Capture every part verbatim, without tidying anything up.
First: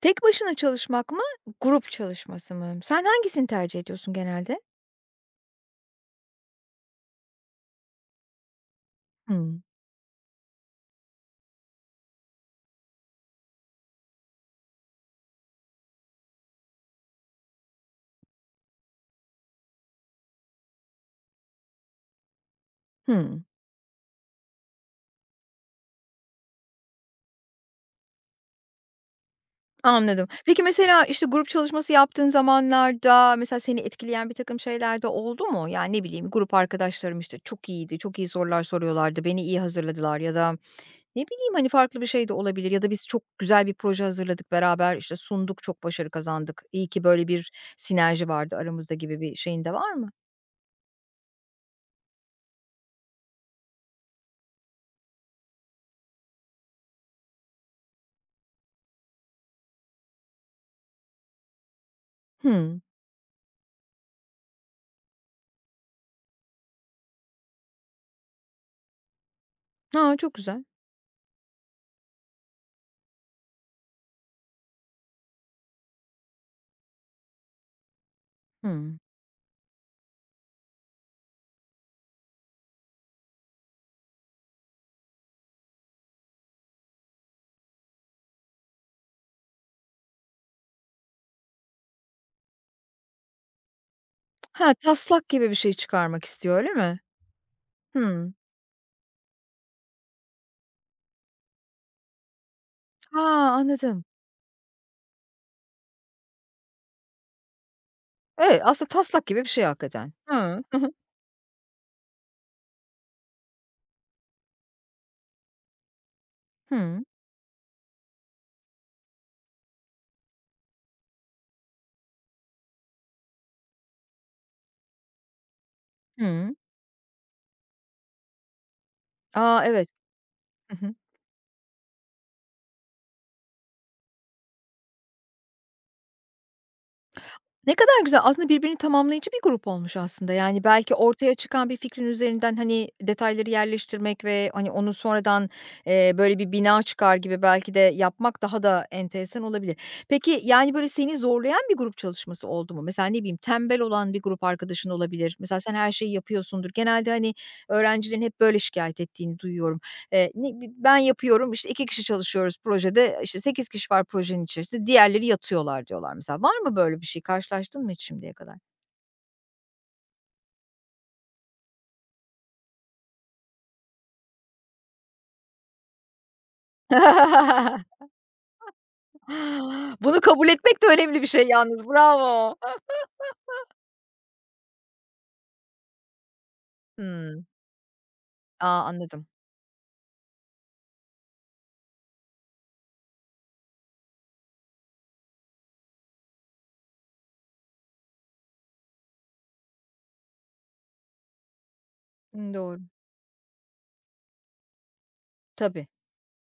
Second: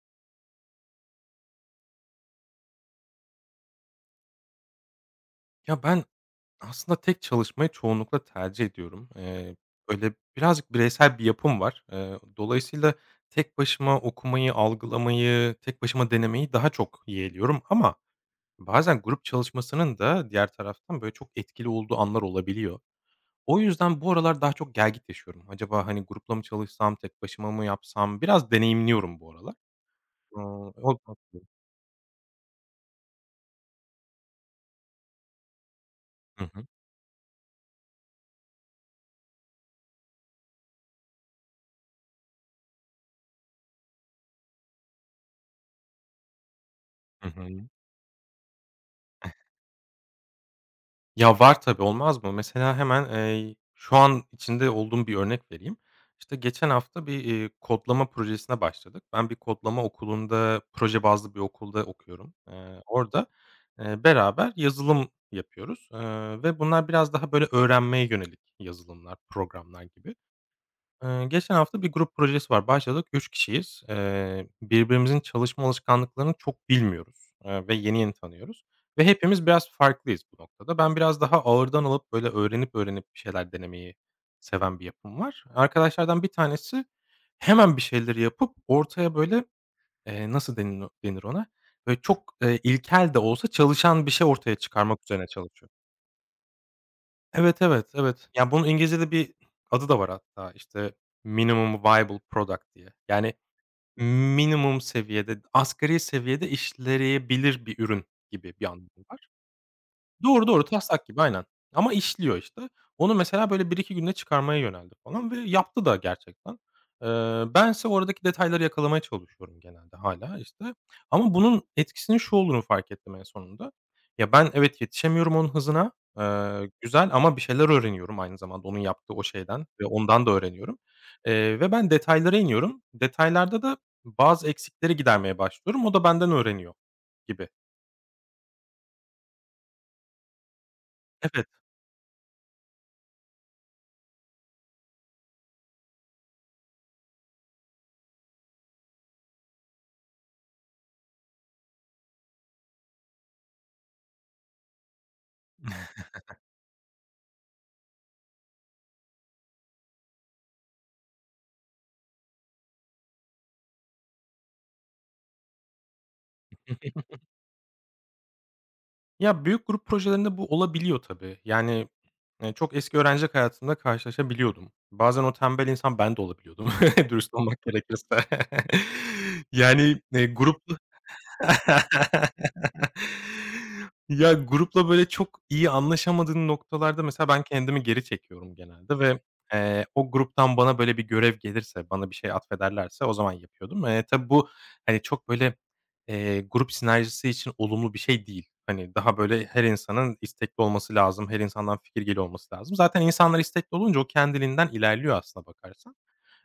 Tek başına çalışmak mı, grup çalışması mı? Sen hangisini tercih ediyorsun genelde? Ya, ben aslında tek çalışmayı çoğunlukla tercih ediyorum. Eee, Hımm. Böyle, birazcık bireysel bir yapım var. Eee, dolayısıyla tek başıma okumayı, algılamayı, tek başıma denemeyi daha çok yeğliyorum ama bazen grup çalışmasının da diğer taraftan, böyle, çok etkili olduğu anlar olabiliyor. Hımm. O yüzden bu aralar daha çok gelgit yaşıyorum. Acaba, hani, grupla mı çalışsam, tek başıma mı yapsam? Biraz deneyimliyorum bu aralar. Anladım. Peki, Iıı, mesela, işte, grup çalışması yaptığın zamanlarda, mesela, seni etkileyen birtakım şeyler de oldu mu? Yani, ne bileyim, Hı grup hı. arkadaşlarım, işte, çok iyiydi, çok iyi sorular soruyorlardı, beni iyi hazırladılar ya da ne bileyim, hani, farklı bir şey de olabilir ya da biz çok güzel bir proje hazırladık beraber, işte, sunduk, çok başarı kazandık, iyi ki böyle Hı bir hı. sinerji vardı aramızda gibi bir şeyin de var mı? Ya, var tabii, olmaz mı? Mesela hemen, eee, şu an içinde olduğum bir örnek vereyim. İşte geçen hafta bir, eee, kodlama projesine başladık. Ben bir kodlama okulunda, proje bazlı bir okulda okuyorum. Hımm. Eee, orada, eee, beraber yazılım yapıyoruz, eee, ve bunlar biraz daha böyle öğrenmeye yönelik yazılımlar, programlar gibi. A, çok güzel. Eee, geçen hafta bir grup projesi var. Başladık, üç kişiyiz. Eee, birbirimizin çalışma alışkanlıklarını çok bilmiyoruz, eee, ve yeni yeni tanıyoruz Hımm. ve hepimiz biraz farklıyız bu noktada. Ben biraz daha ağırdan alıp, böyle, öğrenip öğrenip bir şeyler denemeyi seven bir yapım var. Arkadaşlardan bir tanesi hemen bir şeyleri yapıp ortaya, böyle, eee, nasıl denir denir ona? Böyle, çok, eee, ilkel de olsa çalışan bir şey ortaya Ha, çıkarmak üzerine taslak gibi bir çalışıyor. şey çıkarmak istiyor, öyle mi? Evet, evet, evet. Hımm. Ya, bunun İngilizce'de bir adı da var hatta, işte, minimum viable product diye. Ha, Yani anladım. minimum seviyede, asgari seviyede işleyebilir bir ürün gibi Evet, bir aslında anlamı taslak var. gibi bir şey hakikaten. Doğru, Hıı. doğru. Hı hı. Taslak gibi aynen ama işliyor işte. Onu mesela böyle bir iki günde çıkarmaya yöneldi falan ve yaptı da gerçekten. Hıı. Eee, bense oradaki detayları yakalamaya çalışıyorum genelde hala işte. Ama bunun etkisinin şu olduğunu fark ettim en sonunda. Ya, ben evet yetişemiyorum onun hızına, Hıı. eee, güzel ama bir şeyler öğreniyorum aynı zamanda onun yaptığı o A, şeyden ve evet. ondan da Hı öğreniyorum. hı. Eee, ve ben detaylara iniyorum. Detaylarda da bazı eksikleri gidermeye başlıyorum. O da benden öğreniyor gibi. Ne kadar güzel. Aslında birbirini tamamlayıcı bir grup olmuş aslında. Yani belki ortaya Evet. çıkan bir fikrin üzerinden, hani, detayları yerleştirmek ve, hani, onu sonradan, eee, böyle bir bina çıkar gibi belki de yapmak daha da enteresan olabilir. Peki, yani, böyle, seni zorlayan bir grup çalışması oldu mu? Mesela, ne bileyim, tembel olan bir grup arkadaşın olabilir. Mesela sen her şeyi yapıyorsundur. Genelde, hani, öğrencilerin hep böyle şikayet ettiğini duyuyorum. Eee, ni bi Ben yapıyorum, işte, iki kişi çalışıyoruz projede, işte, sekiz kişi var projenin içerisinde, diğerleri yatıyorlar diyorlar mesela. Var mı böyle bir şey? Karşılaştın mı hiç şimdiye kadar? Ya, büyük grup projelerinde bu olabiliyor tabii. Yani, eee, çok eski öğrencilik hayatımda karşılaşabiliyordum. Bazen o tembel insan ben de olabiliyordum dürüst olmak gerekirse. Yani, Bunu eee, kabul grup etmek de önemli bir şey yalnız. Bravo. Ya, grupla, böyle, çok iyi anlaşamadığın noktalarda mesela ben Hımm. kendimi geri çekiyorum A, genelde ve, anladım. eee, o gruptan bana, böyle, bir görev gelirse, bana bir şey atfederlerse o zaman yapıyordum. Eee, tabii bu, hani, çok, böyle, eee, grup sinerjisi için olumlu bir şey değil. Hani, daha, böyle, her insanın istekli olması lazım, her insandan fikir geliyor Hımm, olması lazım. doğru. Zaten insanlar istekli olunca o kendiliğinden ilerliyor aslına Tabii. bakarsan.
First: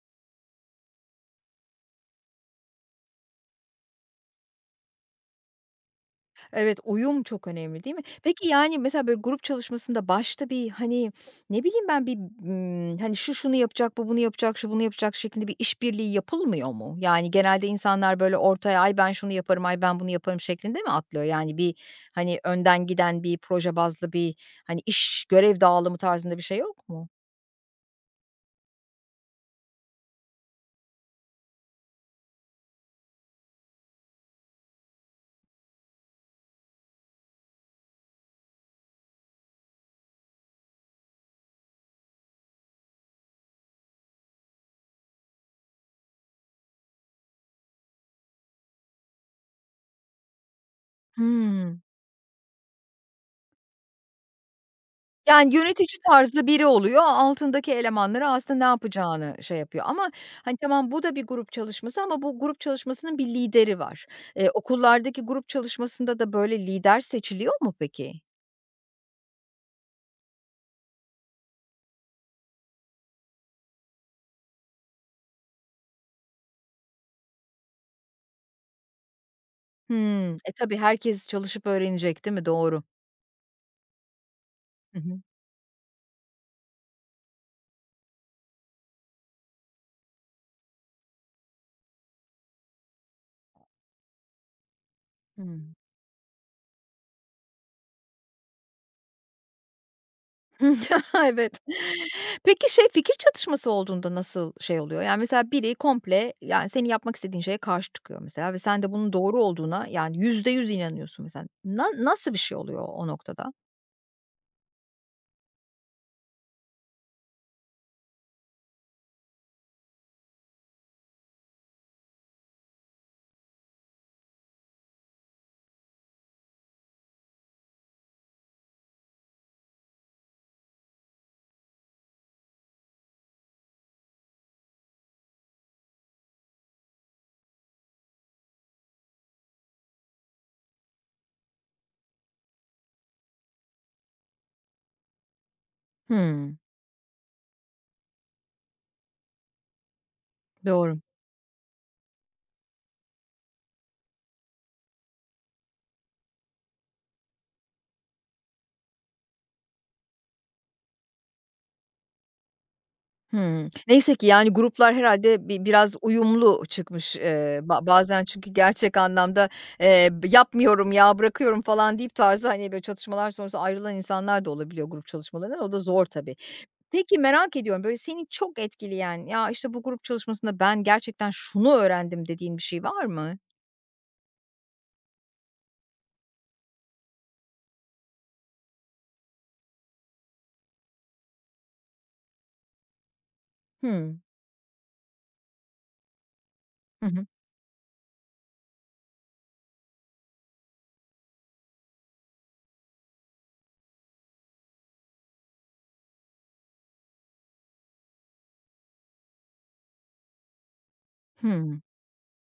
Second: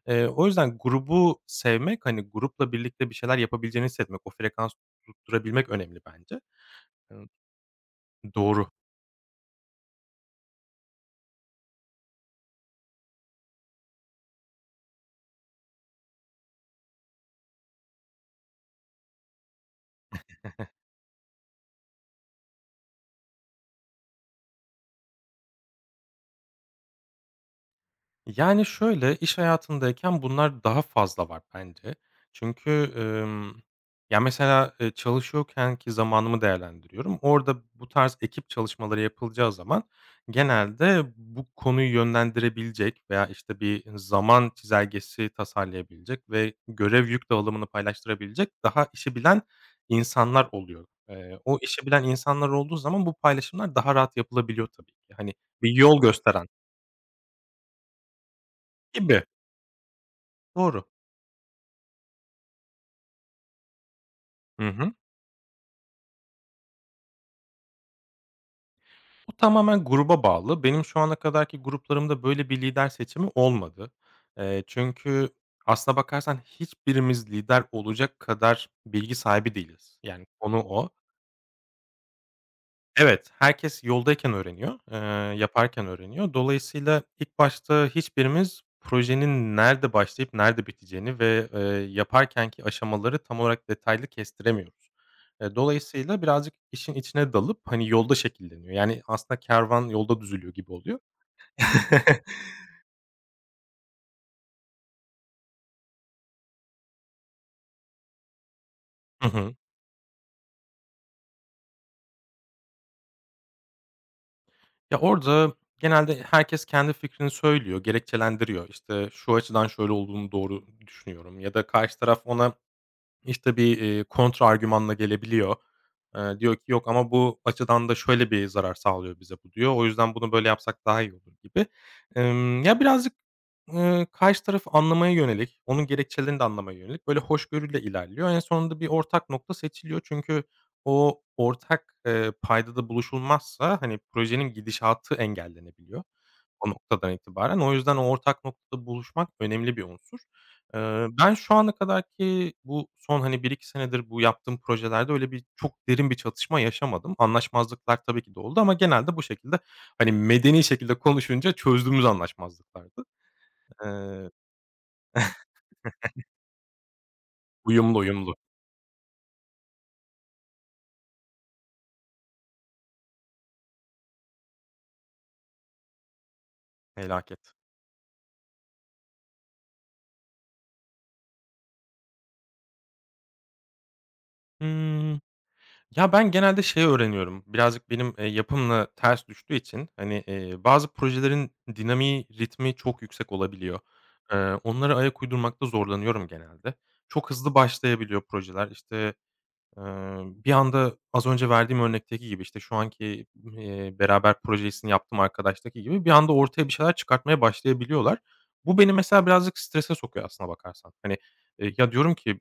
Eee, o yüzden grubu sevmek, hani, grupla birlikte bir şeyler yapabileceğini hissetmek, o frekansı tutturabilmek önemli bence. Evet, Eee, uyum çok önemli değil mi? Peki, doğru. yani, mesela, böyle, grup çalışmasında başta bir, hani, ne bileyim ben, bir, ımm, hani, şu şunu yapacak, bu bunu yapacak, şu bunu yapacak şeklinde bir işbirliği yapılmıyor mu? Yani, genelde insanlar, böyle, ortaya, "Ay, ben şunu yaparım, ay, ben bunu yaparım." şeklinde mi atlıyor? Yani, bir, hani, önden giden bir proje bazlı bir, hani, iş görev dağılımı tarzında bir şey yok mu? Yani, şöyle, iş hayatındayken bunlar daha fazla var bence. Çünkü, emm, ya, mesela, e, çalışıyorken ki zamanımı değerlendiriyorum. Orada bu tarz ekip çalışmaları yapılacağı zaman genelde bu konuyu yönlendirebilecek veya, işte, bir zaman çizelgesi tasarlayabilecek ve görev yük dağılımını paylaştırabilecek daha işi bilen insanlar oluyor. Eee, o Hıı. işi bilen insanlar olduğu zaman bu paylaşımlar daha rahat yapılabiliyor tabii ki. Hani, Yani, bir yönetici yol tarzda gösteren biri oluyor, altındaki elemanlara aslında ne gibi. yapacağını şey yapıyor ama, hani, Doğru. tamam bu da bir grup çalışması ama bu grup çalışmasının bir lideri var. Eee, Hı hı. Okullardaki grup çalışmasında da böyle lider seçiliyor mu peki? Bu tamamen gruba bağlı. Benim şu ana kadarki gruplarımda böyle bir lider seçimi olmadı. Eee, çünkü aslına bakarsan hiçbirimiz lider olacak kadar bilgi sahibi değiliz. Yani Hımm. E, konu tabii o. herkes çalışıp öğrenecek değil mi? Doğru. Evet, herkes yoldayken öğreniyor, Hı hı. eee, yaparken öğreniyor. Dolayısıyla ilk başta hiçbirimiz projenin nerede başlayıp nerede biteceğini ve, eee, yaparkenki aşamaları tam olarak detaylı kestiremiyoruz. Eee, Hıı. Dolayısıyla birazcık işin içine dalıp, hani, yolda şekilleniyor. Yani, aslında kervan yolda düzülüyor gibi oluyor. Evet. Peki, şey, fikir çatışması olduğunda nasıl şey oluyor? Yani, mesela biri komple, yani, senin yapmak istediğin şeye karşı çıkıyor mesela ve sen de bunun Hı doğru hı. olduğuna, yani, yüzde yüz inanıyorsun mesela. Na nasıl bir şey oluyor o noktada? Ya, orada genelde herkes kendi fikrini söylüyor, gerekçelendiriyor. İşte, "Şu açıdan şöyle olduğunu doğru düşünüyorum." ya da karşı taraf ona İşte, bir, eee, argümanla gelebiliyor. Eee, diyor ki, "Yok ama bu açıdan da şöyle bir zarar sağlıyor bize bu." diyor. "O yüzden bunu böyle yapsak daha iyi olur." gibi. Emm, ya, birazcık, eee, karşı tarafı anlamaya yönelik, onun gerekçelerini de anlamaya yönelik böyle hoşgörüyle ilerliyor. En sonunda bir ortak nokta seçiliyor. Çünkü o ortak, eee, paydada buluşulmazsa, hani, projenin gidişatı engellenebiliyor Hımm. o noktadan itibaren. O yüzden o ortak noktada buluşmak önemli bir unsur. Doğru. Eee, ben şu ana kadarki bu son, hani, bir iki senedir bu yaptığım projelerde öyle bir çok derin bir çatışma yaşamadım. Anlaşmazlıklar tabii ki de oldu ama genelde bu şekilde, hani, medeni şekilde konuşunca çözdüğümüz anlaşmazlıklardı. Hımm. Neyse ki Eee, yani gruplar herhâlde bi biraz uyumlu çıkmış. Eee, ba Uyumlu, bazen uyumlu. çünkü gerçek anlamda, eee, b "Yapmıyorum ya, bırakıyorum." falan deyip tarzda, hani, böyle çatışmalar sonrası ayrılan insanlar da olabiliyor grup çalışmalarından. O da zor tabii. Peki Felaket. merak ediyorum, böyle seni çok etkileyen, "Ya, işte, bu grup çalışmasında ben gerçekten şunu öğrendim." dediğin bir şey var mı? Hımm, Ya, ben genelde şey öğreniyorum, birazcık benim, eee, yapımla ters düştüğü için, hani, eee, bazı projelerin dinamiği, ritmi çok yüksek olabiliyor. Hımm. Eee, onlara ayak uydurmakta zorlanıyorum genelde. Hı hı. Çok hızlı başlayabiliyor projeler. İşte Eee, bir anda az önce verdiğim örnekteki gibi, işte, şu anki, eee, beraber projesini yaptığım arkadaştaki gibi bir anda ortaya bir şeyler çıkartmaya başlayabiliyorlar. Bu beni mesela birazcık strese sokuyor aslına bakarsan. Hani, eee, Hımm. ya, diyorum ki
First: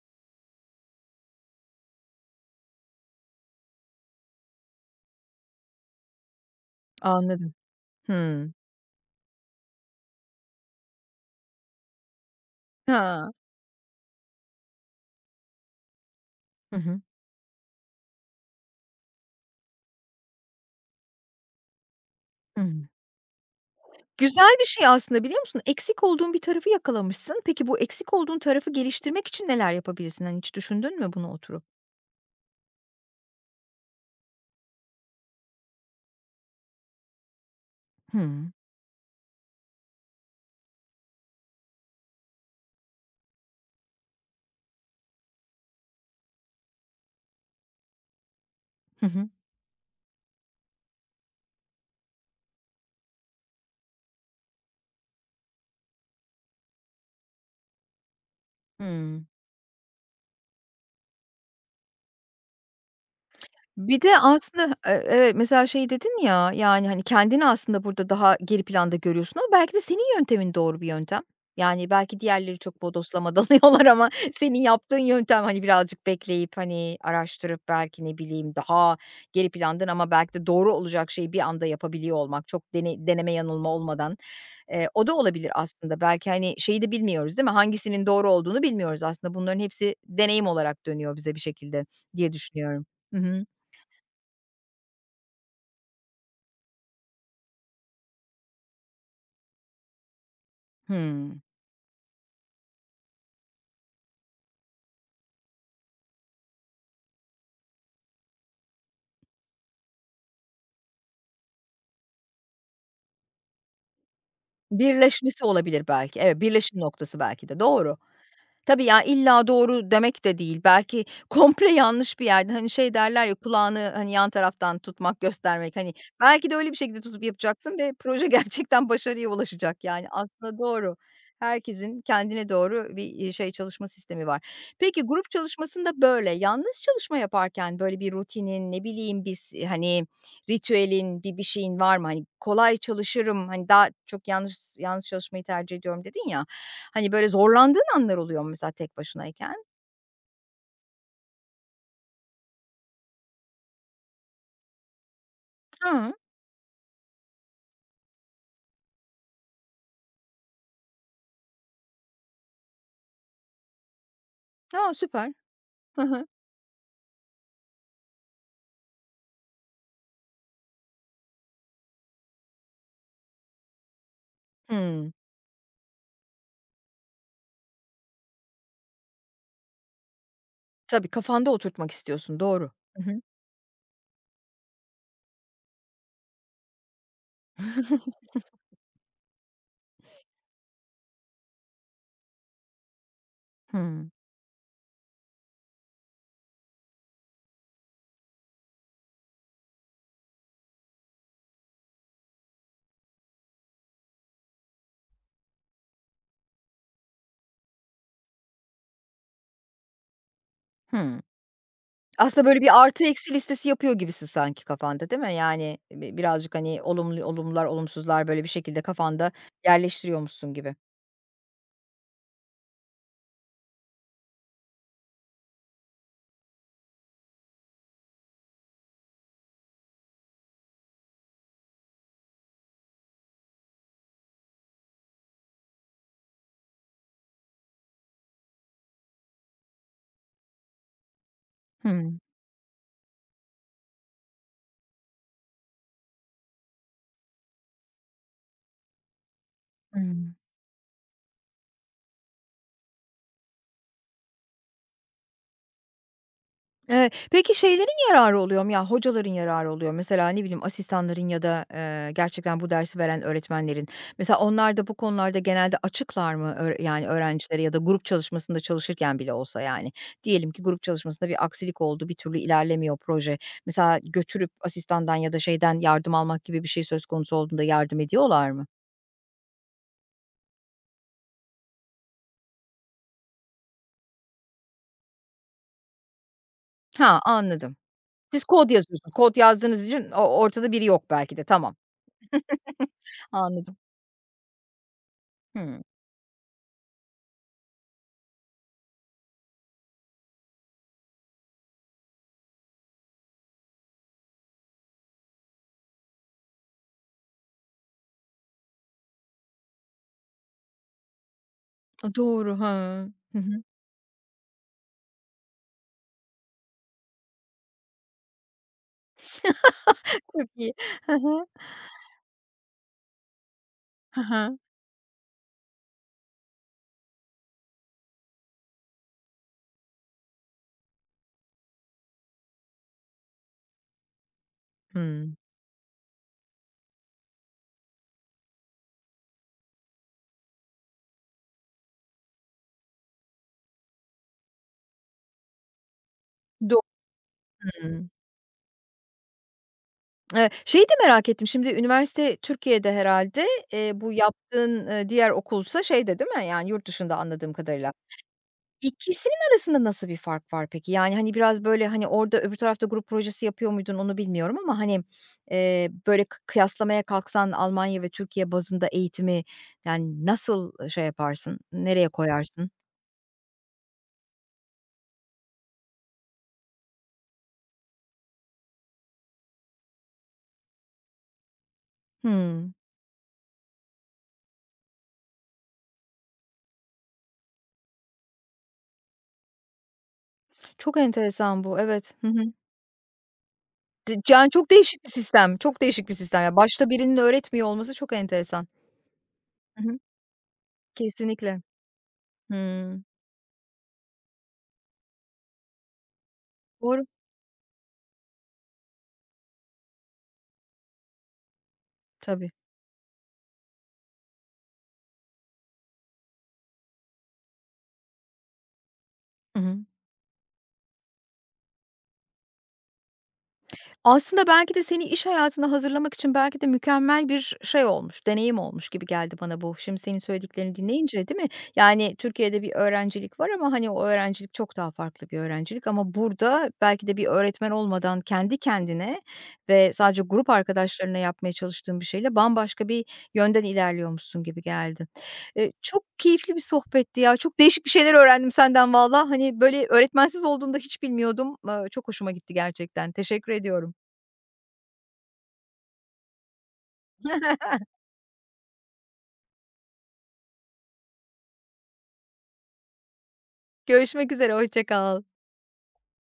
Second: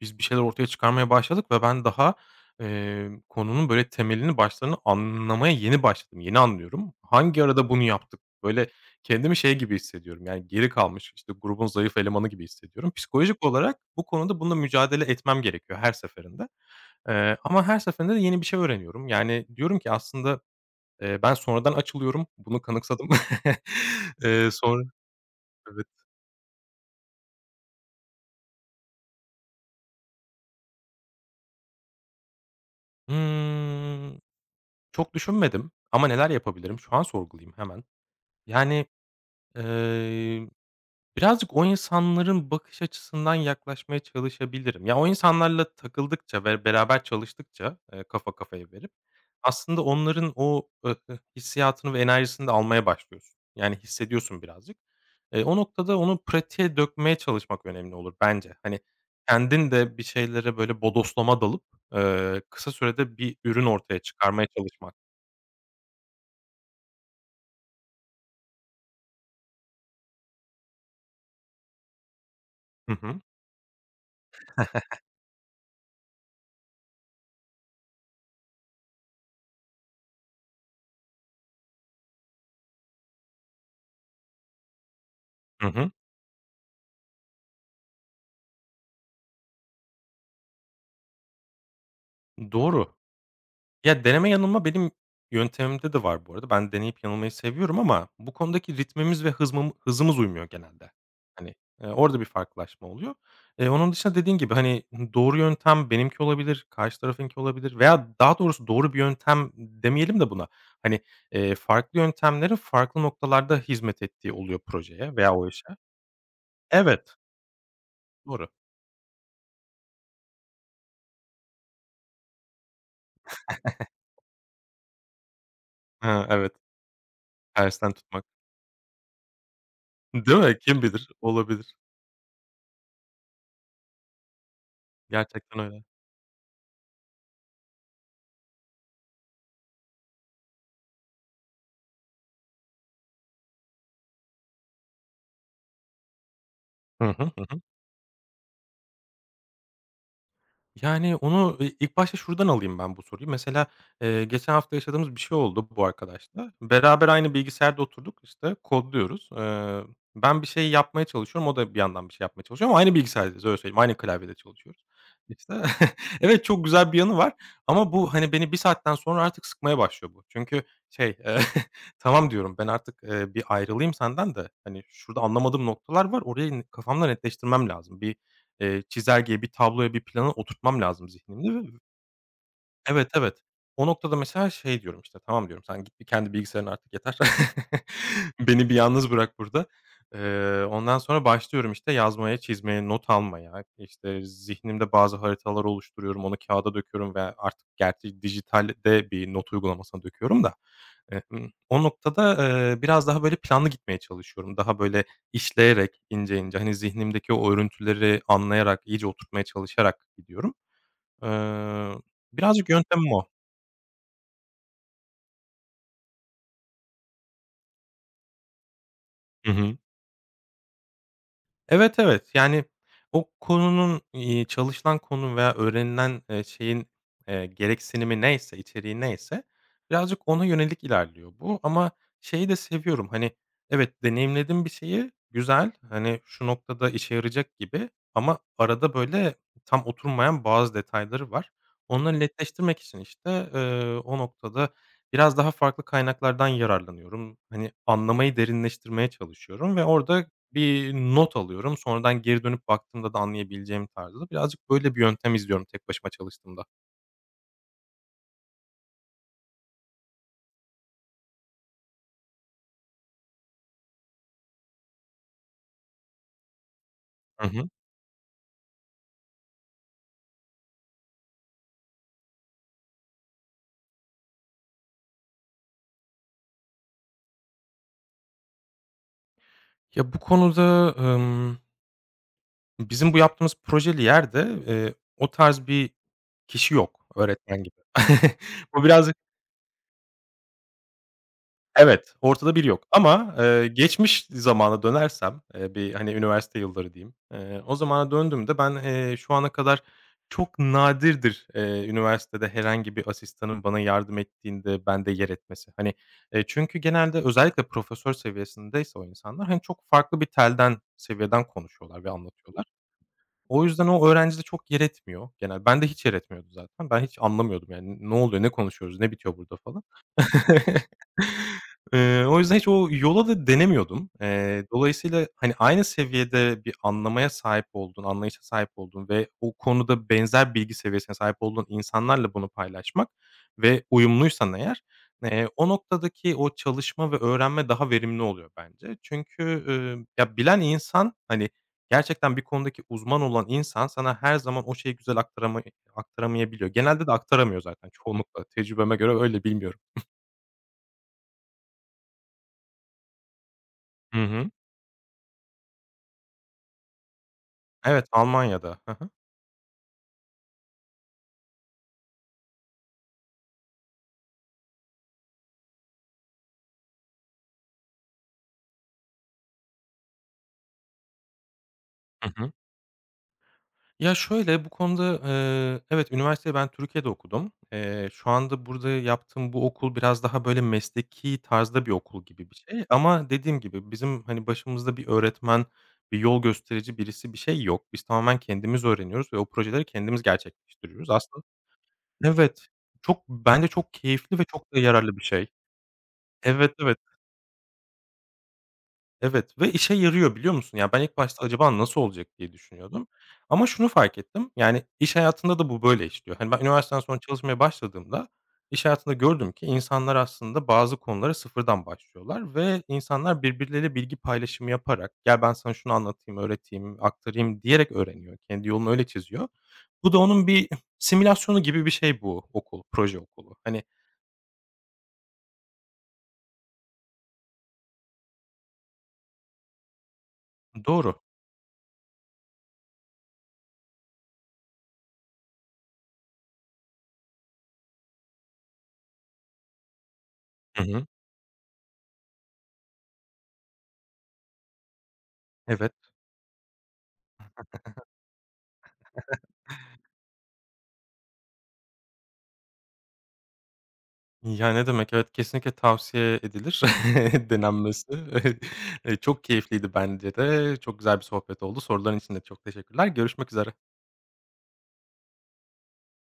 biz bir şeyler ortaya çıkarmaya başladık ve ben daha, eee, konunun böyle temelini, başlarını anlamaya yeni başladım. Yeni anlıyorum. Hangi Anladım. arada bunu yaptık? Hımm. Böyle kendimi şey gibi hissediyorum, yani, geri kalmış, işte, grubun zayıf elemanı gibi hissediyorum. Ha. Psikolojik olarak bu konuda bununla mücadele etmem gerekiyor her seferinde. Hı hı. Eee, ama her seferinde de yeni bir şey öğreniyorum. Yani, diyorum ki aslında, eee, ben sonradan açılıyorum. Hı Bunu hı. kanıksadım. Eee, Güzel bir Sonra şey aslında, biliyor musun? evet. Eksik olduğun bir tarafı yakalamışsın. Peki, bu eksik olduğun tarafı geliştirmek için neler yapabilirsin? Hani, hiç düşündün mü bunu oturup? Hımm, Çok düşünmedim ama neler yapabilirim? Şu an sorgulayayım hemen. Hımm. Yani, eee birazcık o insanların bakış açısından yaklaşmaya çalışabilirim. Ya, o insanlarla takıldıkça ve beraber çalıştıkça, eee, kafa kafaya verip Hı hı. aslında onların o, ıh, ıh, hissiyatını ve enerjisini de almaya başlıyorsun. Yani hissediyorsun birazcık. Eee, o noktada onu pratiğe dökmeye çalışmak önemli olur bence. Hani, Hımm. kendin de bir şeylere böyle bodoslama dalıp, eee, kısa sürede bir ürün ortaya Bir de çıkarmaya aslında, çalışmak. eee, evet, mesela şey dedin ya, yani, hani, kendini aslında burada daha geri planda görüyorsun ama belki de senin yöntemin doğru bir yöntem. Yani, belki diğerleri çok Hı hı. bodoslama dalıyorlar ama senin yaptığın yöntem, hani, birazcık bekleyip, hani, araştırıp belki, ne bileyim, daha geri plandan ama belki de doğru olacak şeyi bir anda yapabiliyor olmak. Çok dene deneme yanılma olmadan. Eee, o da olabilir Hı hı. aslında. Belki, hani, şeyi de bilmiyoruz, değil mi? Hangisinin doğru olduğunu bilmiyoruz aslında. Bunların hepsi deneyim olarak dönüyor bize bir şekilde diye düşünüyorum. Doğru. Hı hı. Ya, deneme yanılma benim yöntemimde de var bu arada. Ben deneyip yanılmayı seviyorum ama bu konudaki ritmimiz ve hızmım hızımız uymuyor genelde. Hımm. Hani, eee, orada bir farklılaşma oluyor. Eee, onun dışında dediğin gibi, hani, doğru yöntem benimki olabilir, karşı tarafınki olabilir veya daha doğrusu doğru bir yöntem demeyelim de buna. Hani, eee, farklı yöntemlerin farklı noktalarda hizmet ettiği oluyor projeye veya Birleşmesi o işe. olabilir belki. Evet, birleşim Evet, noktası belki de. Doğru. doğru. Tabii ya, illa doğru demek de değil. Belki komple yanlış bir yerden, hani, şey derler ya, kulağını, hani, yan taraftan tutmak, göstermek. Hani, Ha, belki evet, de öyle bir şekilde tutup yapacaksın tersten ve tutmak. proje gerçekten başarıya ulaşacak, yani. Değil Aslında mi? Kim doğru. bilir? Olabilir. Herkesin kendine doğru bir, iii, şey, çalışma sistemi var. Peki grup Gerçekten öyle. çalışmasında böyle, yalnız çalışma yaparken böyle bir rutinin, ne bileyim, bir s hani, ritüelin, bir bir şeyin var mı? Hani, kolay çalışırım, hani, daha çok yalnız yalnız çalışmayı tercih ediyorum dedin ya. Hı. Hani, böyle Hı. zorlandığın anlar oluyor mu mesela tek başınayken? Yani, onu, eee, ilk başta şuradan alayım ben bu soruyu. Mesela, eee, geçen hafta yaşadığımız bir şey oldu bu Hıı. arkadaşla. Beraber aynı bilgisayarda oturduk, işte, kodluyoruz. Eee, ben bir şey yapmaya çalışıyorum, o da bir yandan bir şey yapmaya çalışıyor ama aynı bilgisayardayız, öyle söyleyeyim. Aynı klavyede çalışıyoruz. A, süper. İşte, Hı hı. evet, çok güzel bir yanı var ama bu, hani, beni bir saatten sonra artık sıkmaya başlıyor bu. Çünkü şey, eee, "Tamam." diyorum, "Ben artık, eee, bir ayrılayım senden de, hani, Hımm. şurada anlamadığım noktalar var, orayı kafamda netleştirmem lazım. Bir eee, çizelgeye, bir tabloya, bir plana oturtmam Tabii, lazım kafanda zihnimde ve oturtmak istiyorsun, doğru. Hı Evet, hı. evet. O noktada mesela şey diyorum, işte, "Tamam." diyorum, "Sen git bir kendi bilgisayarına artık yeter. Beni bir yalnız bırak burada." Eee, ondan sonra başlıyorum, işte, yazmaya, çizmeye, not almaya, Hımm. işte, zihnimde bazı haritalar oluşturuyorum, onu kağıda döküyorum ve artık gerçi dijitalde bir not uygulamasına döküyorum da, emm, o noktada, eee, biraz daha böyle planlı gitmeye çalışıyorum. Daha böyle işleyerek, ince ince, hani, zihnimdeki o örüntüleri anlayarak, iyice oturtmaya çalışarak gidiyorum. Hımm. Eee, Aslında böyle Birazcık bir artı yöntemim o. eksi listesi yapıyor gibisin sanki kafanda, değil mi? Yani, bi birazcık, hani, olumlu olumlular, olumsuzlar böyle bir şekilde kafanda Hı hı. yerleştiriyormuşsun gibi. Evet, evet. Yani o konunun, iii, çalışılan konu veya öğrenilen, eee, şeyin, eee, gereksinimi neyse, içeriği neyse birazcık ona yönelik ilerliyor bu ama şeyi de seviyorum, hani, evet, deneyimledim bir şeyi, güzel, hani, şu noktada işe yarayacak gibi ama arada, böyle, tam oturmayan bazı detayları var. Hımm. Onları netleştirmek için, işte, eee, o noktada biraz daha farklı kaynaklardan yararlanıyorum. Hani, anlamayı derinleştirmeye çalışıyorum ve orada Hımm. bir not alıyorum. Sonradan geri dönüp baktığımda da anlayabileceğim tarzda birazcık böyle bir yöntem izliyorum tek başıma çalıştığımda. Evet. Peki şeylerin yararı oluyor mu? Ya, hocaların yararı oluyor. mu? Mesela, ne bileyim, asistanların ya da, eee, gerçekten bu dersi veren öğretmenlerin. Mesela onlar da bu konularda genelde açıklar mı? Öğ yani Hı öğrencilere hı. ya da grup çalışmasında çalışırken bile olsa yani. Diyelim ki grup çalışmasında bir aksilik oldu, bir türlü ilerlemiyor proje. Mesela götürüp asistandan ya da şeyden yardım almak gibi bir şey söz konusu olduğunda yardım ediyorlar mı? Ya, bu konuda, ımm, bizim bu yaptığımız projeli yerde, eee, o tarz bir kişi yok Ha, öğretmen gibi. anladım. Siz kod Bu yazıyorsunuz. birazcık Kod yazdığınız için o ortada biri yok belki de. Tamam. Evet, ortada bir yok ama, eee, Anladım. geçmiş zamana dönersem, eee, Hıı. bir, hani, üniversite yılları diyeyim, eee, o zamana döndüğümde ben, eee, şu ana kadar çok nadirdir, eee, üniversitede herhangi bir asistanın bana yardım ettiğinde bende yer etmesi. Hani, eee, çünkü genelde özellikle profesör seviyesindeyse o insanlar, hani, çok farklı bir telden, seviyeden konuşuyorlar ve A, doğru, anlatıyorlar. ha. Hı hı. O yüzden o öğrencide çok yer etmiyor genel. Bende hiç yer etmiyordu zaten. Ben hiç anlamıyordum yani. Ne oluyor, ne konuşuyoruz, ne bitiyor burada falan. Çok iyi. Hı hı. Eee, o yüzden hiç o yola da denemiyordum. Hı hı. Eee, dolayısıyla, hani, aynı seviyede bir anlamaya sahip olduğun, anlayışa sahip olduğun ve o konuda benzer bilgi seviyesine sahip olduğun insanlarla bunu paylaşmak ve uyumluysan eğer, Hımm. eee, o noktadaki o çalışma ve öğrenme daha verimli oluyor bence. Çünkü, ııı, ya, bilen insan, hani, gerçekten bir konudaki uzman olan insan sana her zaman o şeyi güzel aktarama aktaramayabiliyor. Do Genelde de aktaramıyor zaten Hımm. çoğunlukla. Tecrübeme göre öyle, bilmiyorum. Eee, şeyi de merak ettim, şimdi üniversite Türkiye'de herhâlde, eee, bu Hı hı. yaptığın, eee, diğer okulsa şeyde değil mi, yani, yurt dışında anladığım kadarıyla. Evet, Almanya'da. Hı hı. İkisinin arasında nasıl bir fark var peki? Yani, hani, biraz böyle, hani, orada öbür tarafta grup projesi yapıyor muydun onu bilmiyorum ama, hani, eee, böyle kı kıyaslamaya kalksan Almanya ve Türkiye bazında eğitimi, yani, nasıl, eee, şey yaparsın, nereye Hı hı. koyarsın? Ya, şöyle, bu konuda, eee, evet, üniversiteyi ben Türkiye'de okudum. Eee, şu anda burada yaptığım bu okul biraz daha, böyle, mesleki tarzda bir okul gibi bir Hımm. şey ama dediğim gibi bizim, hani, başımızda bir öğretmen, bir yol gösterici birisi, bir şey yok. Biz tamamen kendimiz öğreniyoruz ve o projeleri kendimiz Çok gerçekleştiriyoruz. Aslında enteresan bu, evet. Hı hı. Evet, çok bence çok D keyifli ve Yani çok çok da değişik bir yararlı bir şey. sistem, çok değişik bir sistem. Ya, Evet, başta evet. birinin öğretmiyor olması çok enteresan. Evet ve Hı işe hı. yarıyor, biliyor musun? Ya, ben ilk başta Kesinlikle. acaba nasıl olacak diye Hımm. düşünüyordum ama şunu fark ettim, yani, iş hayatında da bu böyle işliyor. Hani, ben üniversiteden Doğru. sonra çalışmaya başladığımda iş hayatında gördüm ki insanlar aslında bazı konulara sıfırdan Tabii. başlıyorlar ve insanlar birbirleriyle bilgi paylaşımı yaparak, "Gel, ben sana şunu anlatayım, öğreteyim, aktarayım." diyerek öğreniyor. Kendi yolunu öyle çiziyor. Hı hı. Bu da onun bir simülasyonu gibi bir şey bu okul, proje okulu. Hani Aslında belki de seni iş hayatına hazırlamak için belki de mükemmel bir şey olmuş, deneyim olmuş gibi geldi bana bu. Şimdi senin söylediklerini Doğru. dinleyince, değil mi? Yani Türkiye'de bir öğrencilik var ama hani o öğrencilik çok daha farklı bir öğrencilik ama burada belki de bir öğretmen olmadan kendi kendine ve sadece grup Hı hı. arkadaşlarına yapmaya çalıştığın bir şeyle bambaşka bir yönden ilerliyormuşsun gibi geldi. Eee, Evet. Çok keyifli bir sohbetti ya. Çok değişik bir şeyler öğrendim senden valla. Hani böyle öğretmensiz olduğunda hiç bilmiyordum. Eee, çok hoşuma gitti gerçekten. Teşekkür ediyorum. Ya, ne demek, evet, kesinlikle tavsiye edilir denenmesi. Eee, çok keyifliydi bence de. Çok güzel bir sohbet oldu. Soruların için de çok teşekkürler. Görüşmek üzere. Görüşmek üzere, hoşça kal.